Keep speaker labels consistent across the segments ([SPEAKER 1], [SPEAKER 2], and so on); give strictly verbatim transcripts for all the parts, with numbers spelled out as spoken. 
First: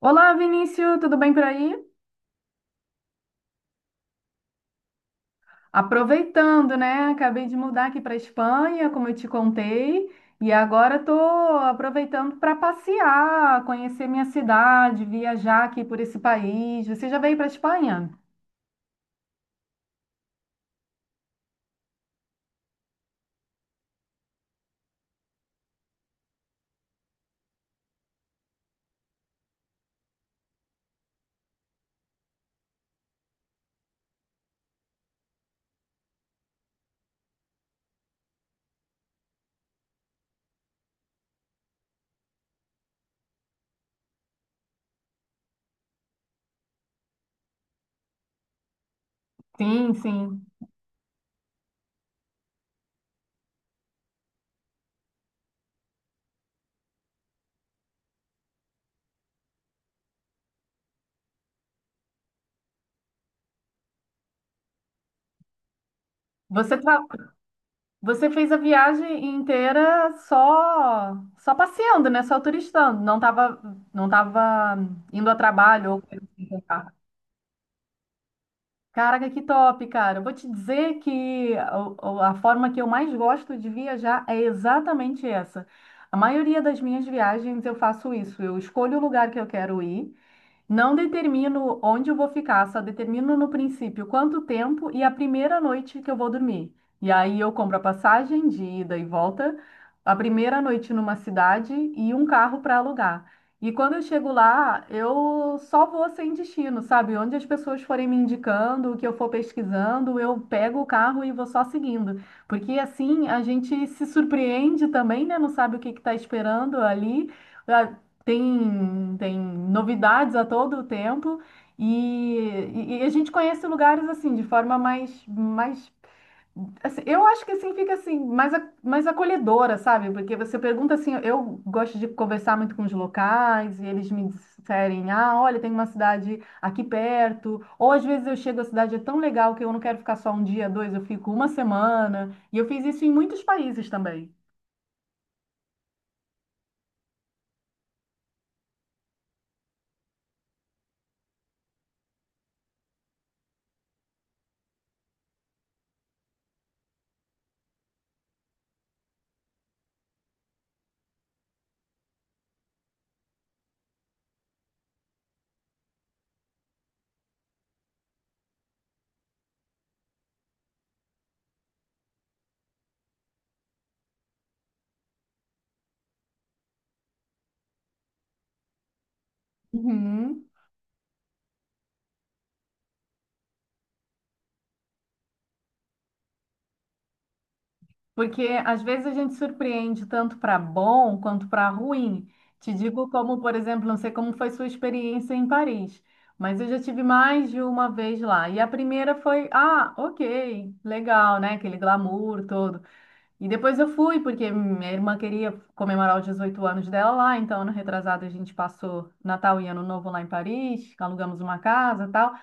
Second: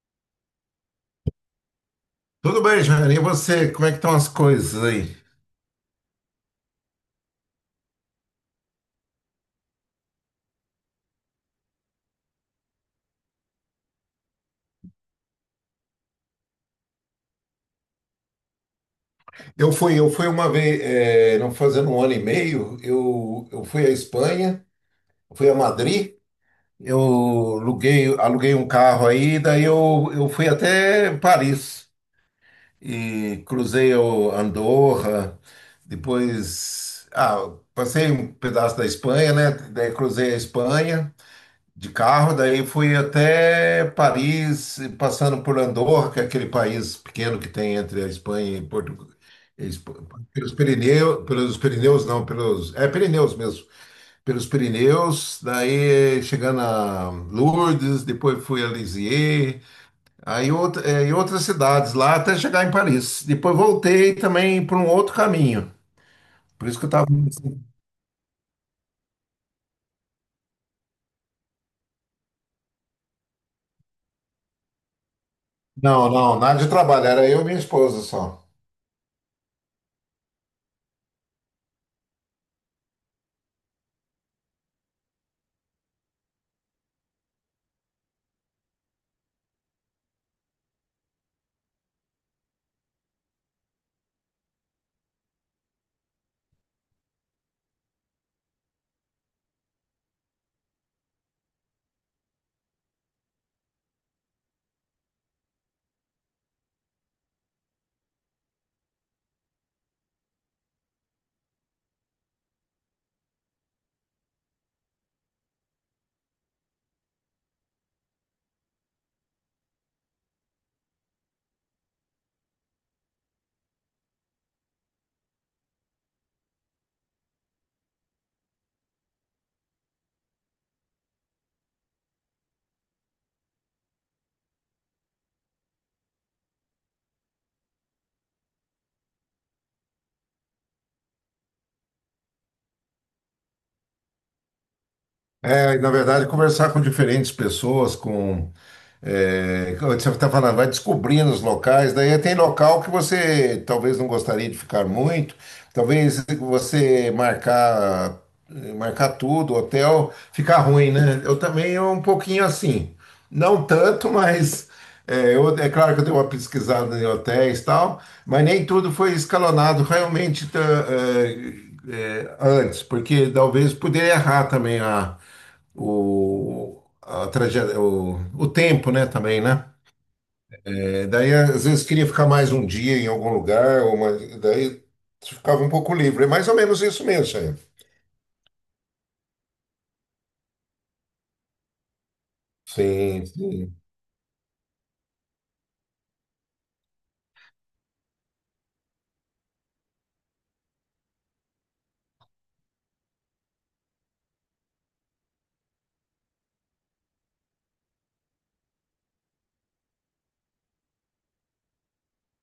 [SPEAKER 1] Olá, Vinícius, tudo bem por aí?
[SPEAKER 2] Tudo bem, Jair? E você? Como é que estão as coisas aí?
[SPEAKER 1] Aproveitando, né? Acabei de mudar aqui para Espanha, como eu te contei, e agora estou aproveitando para passear, conhecer minha cidade, viajar aqui por esse país. Você já veio para Espanha?
[SPEAKER 2] Eu fui, eu fui uma vez, eh, não fazendo um ano e meio, eu, eu fui à Espanha, fui a Madrid, eu aluguei, aluguei um carro aí, daí eu, eu fui até Paris e cruzei o Andorra, depois, ah, passei um pedaço da Espanha, né? Daí cruzei a Espanha de carro, daí fui até Paris, passando por Andorra, que é aquele país pequeno que tem entre a Espanha e Portugal.
[SPEAKER 1] Sim, sim.
[SPEAKER 2] Pelos Pirineus, pelos Pirineus não, pelos, é Pirineus mesmo, pelos Pirineus, daí chegando a Lourdes, depois fui a Lisieux, aí outra, é, em outras cidades lá até chegar em Paris. Depois voltei também por um outro caminho, por
[SPEAKER 1] Você,
[SPEAKER 2] isso que eu
[SPEAKER 1] tra-
[SPEAKER 2] estava.
[SPEAKER 1] Você fez a viagem inteira só só passeando, né? Só turistando. Não estava não tava indo a trabalho ou
[SPEAKER 2] Não,
[SPEAKER 1] coisa
[SPEAKER 2] não, nada de
[SPEAKER 1] assim.
[SPEAKER 2] trabalho, era eu e minha esposa só.
[SPEAKER 1] Caraca, que top, cara. Eu vou te dizer que o- o- a forma que eu mais gosto de viajar é exatamente essa. A maioria das minhas viagens eu faço isso. Eu escolho o lugar que eu quero ir. Não determino onde eu vou ficar, só determino no princípio quanto tempo e a primeira noite que eu vou dormir. E aí eu compro a passagem de ida e volta, a primeira noite numa cidade e um carro para alugar. E quando eu chego lá, eu só vou sem destino, sabe? Onde as pessoas forem me indicando, o que eu for pesquisando, eu pego o carro e vou só seguindo. Porque assim a gente se surpreende também, né? Não sabe o que está esperando ali. Tem, tem novidades a todo tempo e, e- e a gente conhece lugares assim de forma mais, mais assim. Eu acho que assim fica assim mais, a- mais acolhedora, sabe? Porque você pergunta assim, eu gosto de conversar muito com os locais e eles me disserem, ah, olha, tem uma cidade aqui perto, ou às vezes eu chego, a cidade é tão legal que eu não quero ficar só um dia, dois, eu fico uma semana, e eu fiz isso em muitos países também.
[SPEAKER 2] É, e, na verdade, conversar com diferentes pessoas, com. É, como você está falando, vai descobrindo os locais, daí tem local que você talvez não gostaria de ficar muito, talvez você marcar, marcar, tudo, hotel, fica ruim, né? Eu também é um pouquinho assim, não tanto, mas é, eu- é claro que eu dei uma pesquisada em hotéis e tal, mas nem tudo foi escalonado realmente tá, é, é, antes, porque talvez poderia errar também a o, a trajetória, o, o tempo, né, também, né?
[SPEAKER 1] Uhum.
[SPEAKER 2] É, daí, às vezes, queria ficar mais um dia em algum lugar, ou uma, daí ficava um pouco livre. É mais ou menos isso mesmo, Sayão.
[SPEAKER 1] Porque às vezes a gente surpreende tanto para bom quanto para ruim. Te digo
[SPEAKER 2] Sim,
[SPEAKER 1] como, por
[SPEAKER 2] sim.
[SPEAKER 1] exemplo, não sei como foi sua experiência em Paris, mas eu já tive mais de uma vez lá. E a primeira foi, ah, ok, legal, né? Aquele glamour todo. E depois eu fui, porque minha irmã queria comemorar os dezoito anos dela lá, então ano retrasado a gente passou Natal e Ano Novo lá em Paris, alugamos uma casa, e tal.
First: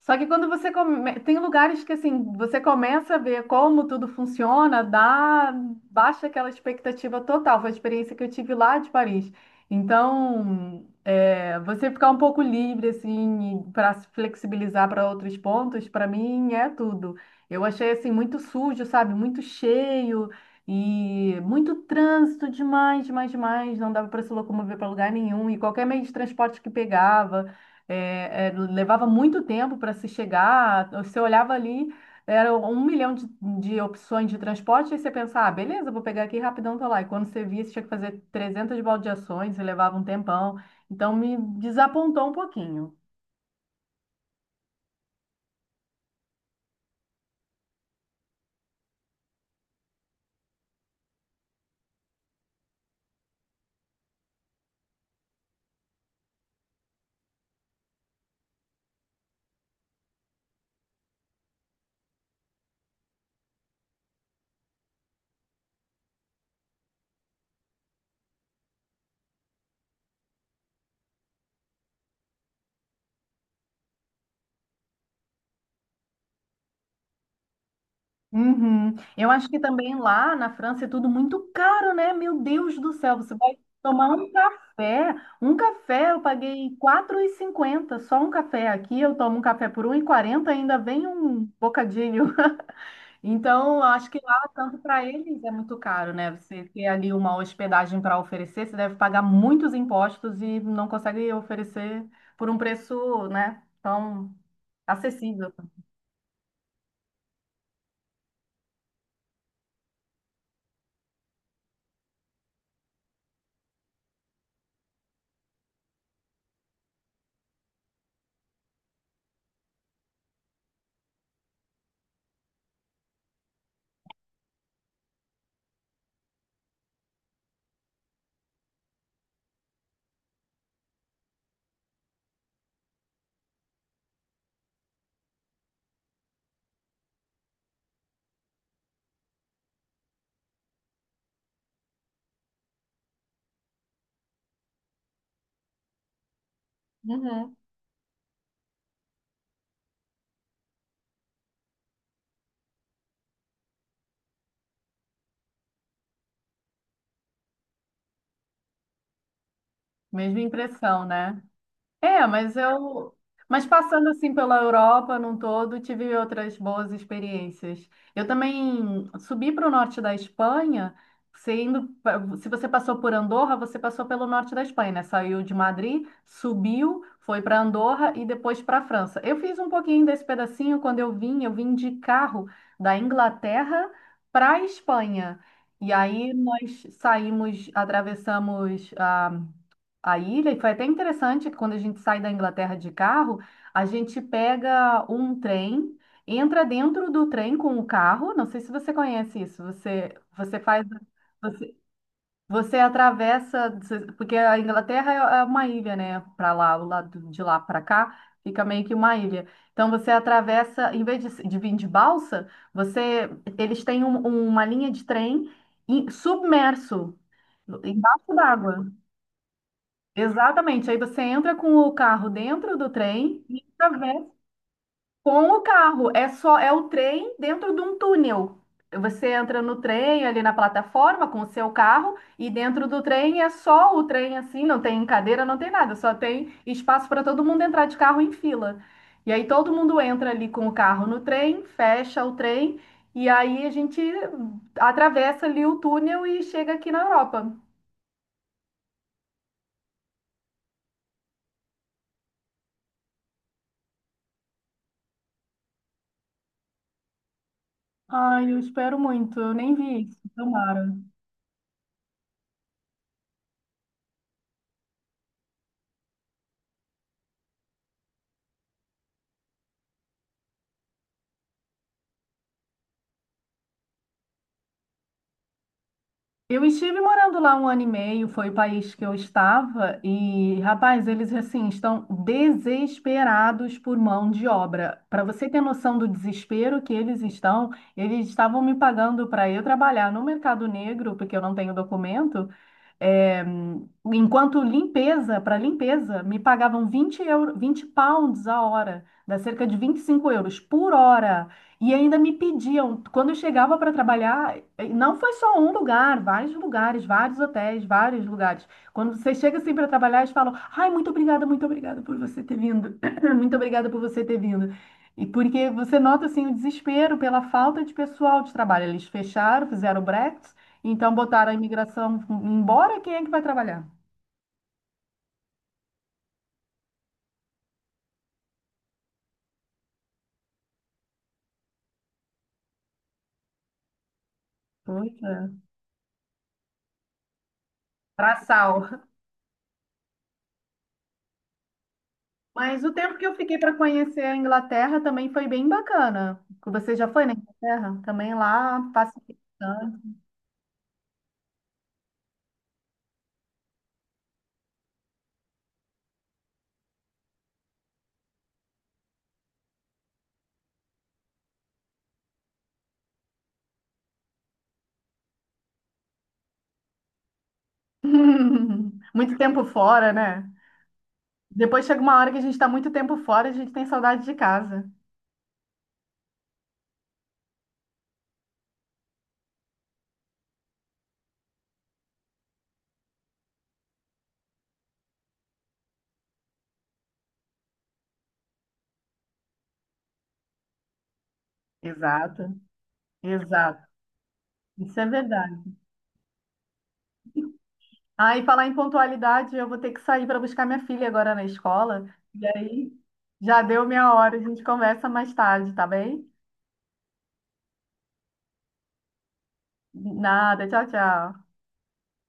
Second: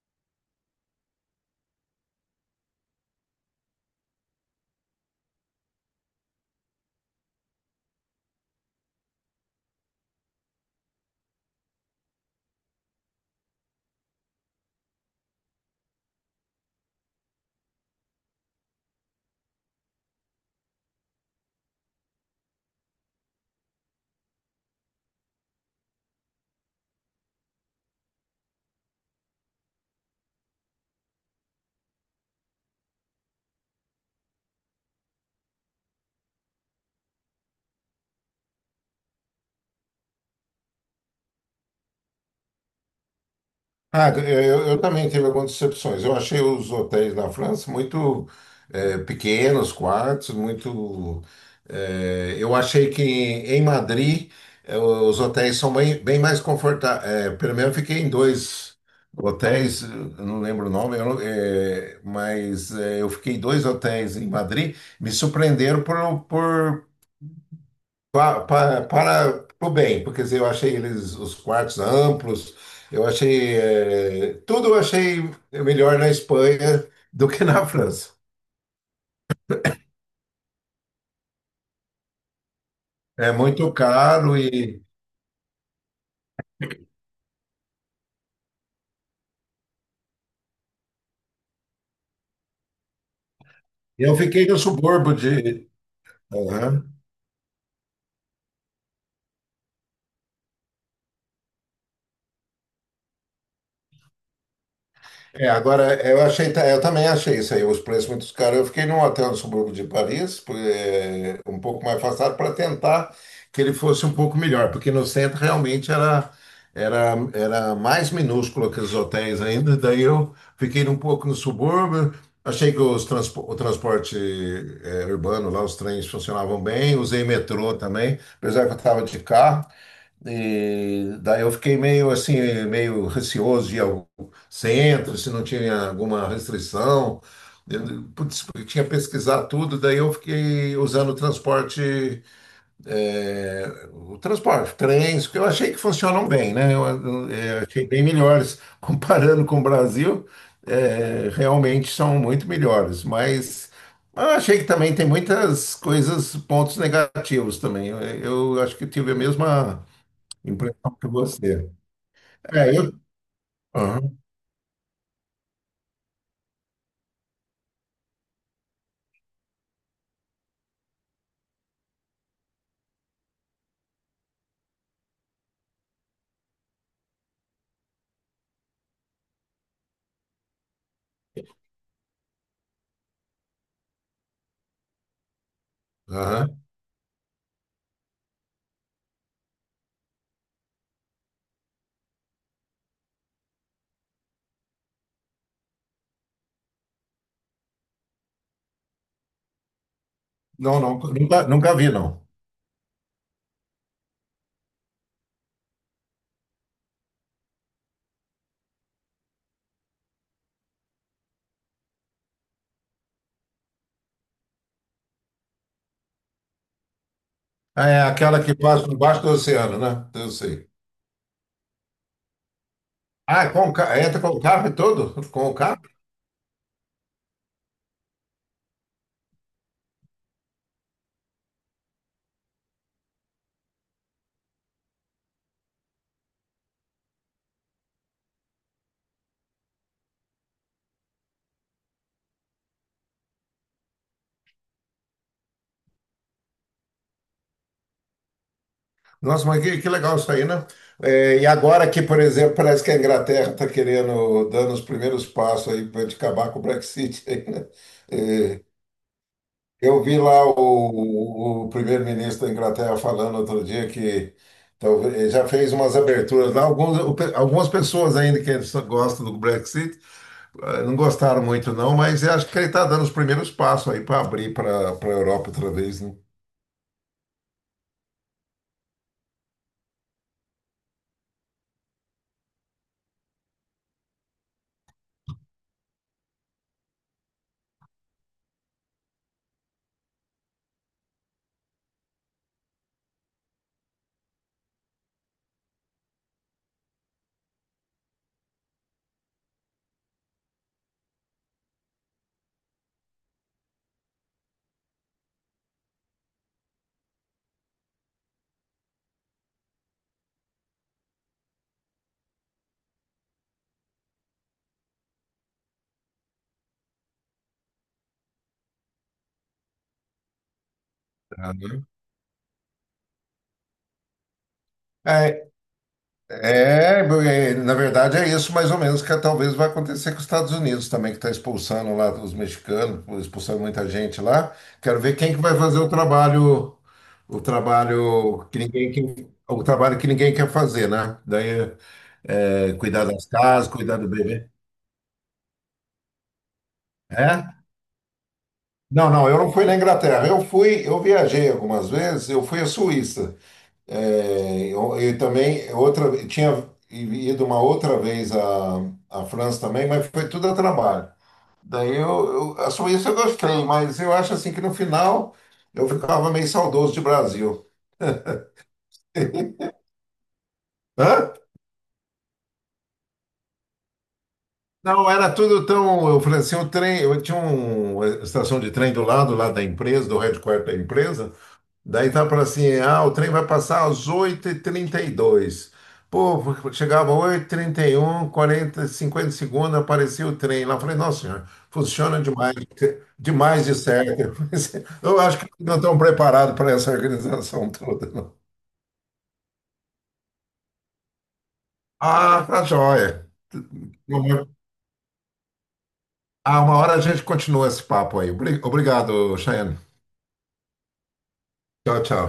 [SPEAKER 1] Só que quando você come... tem lugares que assim, você começa a ver como tudo funciona, dá baixa aquela expectativa total. Foi a experiência que eu tive lá de Paris. Então, é, você ficar um pouco livre assim para se flexibilizar para outros pontos, para mim é tudo. Eu achei assim muito sujo, sabe? Muito cheio e muito trânsito demais, demais, demais. Não dava para se locomover para lugar nenhum, e qualquer meio de transporte que pegava é, é, levava muito tempo para se chegar. Você olhava ali, era um milhão de, de opções de transporte, e você pensava, ah, beleza, vou pegar aqui rapidão, tô lá. E quando você via, você tinha que fazer trezentas baldeações e levava um tempão. Então me desapontou um pouquinho.
[SPEAKER 2] Ah, eh, eu, eu também tive algumas decepções. Eu achei os hotéis na França muito eh, pequenos, quartos, muito. Eh, eu achei que em Madrid eh, os hotéis são bem, bem mais confortáveis. Pelo menos eu fiquei em dois hotéis, eh, eu não lembro o nome, eu não- eh, mas eh, eu fiquei em dois hotéis em Madrid, me surpreenderam por, por Pa- pa- Para, o bem, porque quer dizer, eu achei eles os quartos amplos, eu achei eh, tudo eu achei melhor na Espanha do que na França.
[SPEAKER 1] Uhum. Eu acho que também lá na França é tudo muito caro, né? Meu Deus do céu,
[SPEAKER 2] É
[SPEAKER 1] você vai
[SPEAKER 2] muito
[SPEAKER 1] tomar um
[SPEAKER 2] caro e
[SPEAKER 1] café. Um café eu paguei quatro e cinquenta, só um café. Aqui eu tomo um café por um e quarenta, ainda vem um bocadinho. Então, eu acho
[SPEAKER 2] eu
[SPEAKER 1] que
[SPEAKER 2] fiquei
[SPEAKER 1] lá,
[SPEAKER 2] no
[SPEAKER 1] tanto para
[SPEAKER 2] subúrbio
[SPEAKER 1] eles, é
[SPEAKER 2] de.
[SPEAKER 1] muito caro, né? Você ter ali uma hospedagem para oferecer, você deve pagar muitos impostos e não consegue oferecer por um preço, né, tão
[SPEAKER 2] É,
[SPEAKER 1] acessível.
[SPEAKER 2] agora eu achei, ta- eu também achei isso aí, os preços muito caros. Eu fiquei num hotel no subúrbio de Paris, por- é, um pouco mais afastado, para tentar que ele fosse um pouco melhor, porque no centro realmente era, era, era mais minúsculo que os hotéis ainda. Daí eu fiquei um pouco no subúrbio, achei que os transpo- o transporte é, urbano lá, os trens funcionavam bem, usei metrô também, apesar que eu estava de carro. E daí eu fiquei meio assim, meio receoso de ir centro, se não tinha alguma restrição. Eu, putz, porque tinha pesquisado tudo, daí eu fiquei usando o transporte, é, o transporte, trens, porque eu achei que funcionam bem, né? Eu, eu,
[SPEAKER 1] Uhum.
[SPEAKER 2] é, achei bem melhores. Comparando com o Brasil, é, realmente são muito melhores, mas eu achei que também tem muitas coisas, pontos negativos também. Eu, eu acho que tive a mesma
[SPEAKER 1] Mesma
[SPEAKER 2] impressão
[SPEAKER 1] impressão,
[SPEAKER 2] que
[SPEAKER 1] né?
[SPEAKER 2] você.
[SPEAKER 1] É, mas
[SPEAKER 2] É, eu.
[SPEAKER 1] eu. Mas
[SPEAKER 2] Aham,
[SPEAKER 1] passando assim pela Europa num todo, tive outras boas experiências. Eu também subi para o norte da Espanha. Você indo, pa- se você passou por Andorra, você passou pelo norte da Espanha, né? Saiu de Madrid, subiu, foi para Andorra e depois para a França. Eu fiz um pouquinho desse pedacinho quando eu vim. Eu vim de carro da Inglaterra para a Espanha. E aí
[SPEAKER 2] aham.
[SPEAKER 1] nós saímos, atravessamos a a ilha, e foi até interessante que quando a gente sai da Inglaterra de carro, a gente pega um trem, entra dentro do trem com o carro, não sei se você conhece isso. Você, você,
[SPEAKER 2] Não,
[SPEAKER 1] faz,
[SPEAKER 2] não, nunca,
[SPEAKER 1] você,
[SPEAKER 2] nunca vi, não.
[SPEAKER 1] você atravessa, você- porque a Inglaterra é é uma ilha, né? Para lá, o lado de lá para cá. Fica meio que uma ilha. Então você atravessa, em vez de, se- de vir de balsa, você, eles têm um- uma linha de trem em- submerso,
[SPEAKER 2] Ah, é
[SPEAKER 1] embaixo
[SPEAKER 2] aquela que
[SPEAKER 1] d'água.
[SPEAKER 2] passa debaixo do oceano, né? Eu sei.
[SPEAKER 1] Exatamente. Aí você entra com o carro dentro do trem
[SPEAKER 2] Ah, é
[SPEAKER 1] e
[SPEAKER 2] com, o ca- entra
[SPEAKER 1] atravessa
[SPEAKER 2] com o carro e tudo? Com
[SPEAKER 1] com
[SPEAKER 2] o
[SPEAKER 1] o
[SPEAKER 2] carro?
[SPEAKER 1] carro. É só é o trem dentro de um túnel. Você entra no trem ali na plataforma com o seu carro, e dentro do trem é só o trem assim, não tem cadeira, não tem nada, só tem espaço para todo mundo entrar de carro em fila. E aí todo mundo entra ali com o carro no trem, fecha o trem, e aí a gente atravessa ali o túnel e chega aqui na Europa.
[SPEAKER 2] Nossa, mas que, que legal isso aí, né? É, e agora que, por exemplo, parece que a Inglaterra está querendo, dando os primeiros passos aí para acabar com o Brexit, aí, né?
[SPEAKER 1] Ai, eu
[SPEAKER 2] É,
[SPEAKER 1] espero muito. Eu nem vi
[SPEAKER 2] eu vi
[SPEAKER 1] isso.
[SPEAKER 2] lá
[SPEAKER 1] Tomara.
[SPEAKER 2] o, o primeiro-ministro da Inglaterra falando outro dia que talvez, já fez umas aberturas lá. Alguns, algumas pessoas ainda que gostam do Brexit, eh, não gostaram muito, não, mas eu acho que ele está dando os primeiros passos aí para abrir para a Europa outra vez, né?
[SPEAKER 1] Eu estive morando lá um ano e meio, foi o país que eu estava, e rapaz, eles assim estão desesperados por mão de obra. Para você ter noção do desespero que eles estão, eles estavam me pagando para eu trabalhar no mercado negro, porque eu não tenho documento, é, enquanto limpeza, para limpeza, me pagavam vinte euro, vinte pounds a hora, dá cerca de vinte e cinco euros por hora. E ainda me pediam, quando eu chegava para trabalhar, eh, não foi só um lugar, vários lugares, vários hotéis, vários lugares. Quando você chega assim para trabalhar, eles falam: "Ai, muito obrigada, muito obrigada por você ter vindo." "Muito obrigada por você ter vindo." E porque você nota assim o desespero pela falta de pessoal de trabalho. Eles fecharam, fizeram o Brexit. Então botaram
[SPEAKER 2] Ah,
[SPEAKER 1] a
[SPEAKER 2] né?
[SPEAKER 1] imigração embora, quem é que vai trabalhar?
[SPEAKER 2] É, é, bo- é, na verdade é isso mais ou menos que talvez vai acontecer com os Estados Unidos também, que está expulsando lá os mexicanos, expulsando muita gente lá. Quero
[SPEAKER 1] Pois
[SPEAKER 2] ver quem que vai
[SPEAKER 1] é.
[SPEAKER 2] fazer o trabalho, o trabalho que ninguém,
[SPEAKER 1] Braçal.
[SPEAKER 2] que- o trabalho que ninguém quer fazer, né? Daí, é,
[SPEAKER 1] Mas o
[SPEAKER 2] cuidar
[SPEAKER 1] tempo
[SPEAKER 2] das
[SPEAKER 1] que eu fiquei
[SPEAKER 2] casas,
[SPEAKER 1] para
[SPEAKER 2] cuidar do
[SPEAKER 1] conhecer a
[SPEAKER 2] bebê.
[SPEAKER 1] Inglaterra também foi bem bacana. Você já foi na
[SPEAKER 2] É?
[SPEAKER 1] Inglaterra? Também lá,
[SPEAKER 2] Não, não,
[SPEAKER 1] pacificando.
[SPEAKER 2] eu não fui na Inglaterra. Eu fui, eu viajei algumas vezes, eu fui à Suíça. É, eu, eu também outra, tinha ido uma outra vez à, à, França também, mas foi tudo a trabalho. Daí eu, eu- a Suíça eu gostei, mas eu acho assim que no final eu ficava meio saudoso de Brasil.
[SPEAKER 1] Muito tempo fora, né?
[SPEAKER 2] Hã?
[SPEAKER 1] Depois chega uma hora que a gente está muito tempo fora, e a gente tem saudade de casa.
[SPEAKER 2] Não, era tudo tão. Eu falei assim, o trem, eu tinha uma estação de trem do lado lá da empresa, do headquarter da empresa. Daí tá para assim, ah, o trem vai passar às oito e trinta e dois. Pô, chegava oito e trinta e um, quarenta, cinquenta segundos, aparecia o trem lá. Eu falei, nossa senhora, funciona
[SPEAKER 1] Exato,
[SPEAKER 2] demais, demais de
[SPEAKER 1] exato.
[SPEAKER 2] certo.
[SPEAKER 1] Isso é
[SPEAKER 2] Eu acho que
[SPEAKER 1] verdade.
[SPEAKER 2] não estão preparados para essa organização toda, não.
[SPEAKER 1] Ah, e falar em pontualidade, eu vou ter que sair para buscar minha filha agora na escola.
[SPEAKER 2] Ah,
[SPEAKER 1] E
[SPEAKER 2] tá
[SPEAKER 1] aí,
[SPEAKER 2] joia.
[SPEAKER 1] já deu minha hora, a gente conversa mais tarde, tá bem?
[SPEAKER 2] Ah, uma hora a gente continua esse papo aí. Obri- Obrigado, Cheyenne.
[SPEAKER 1] Nada, tchau, tchau.
[SPEAKER 2] Tchau, tchau.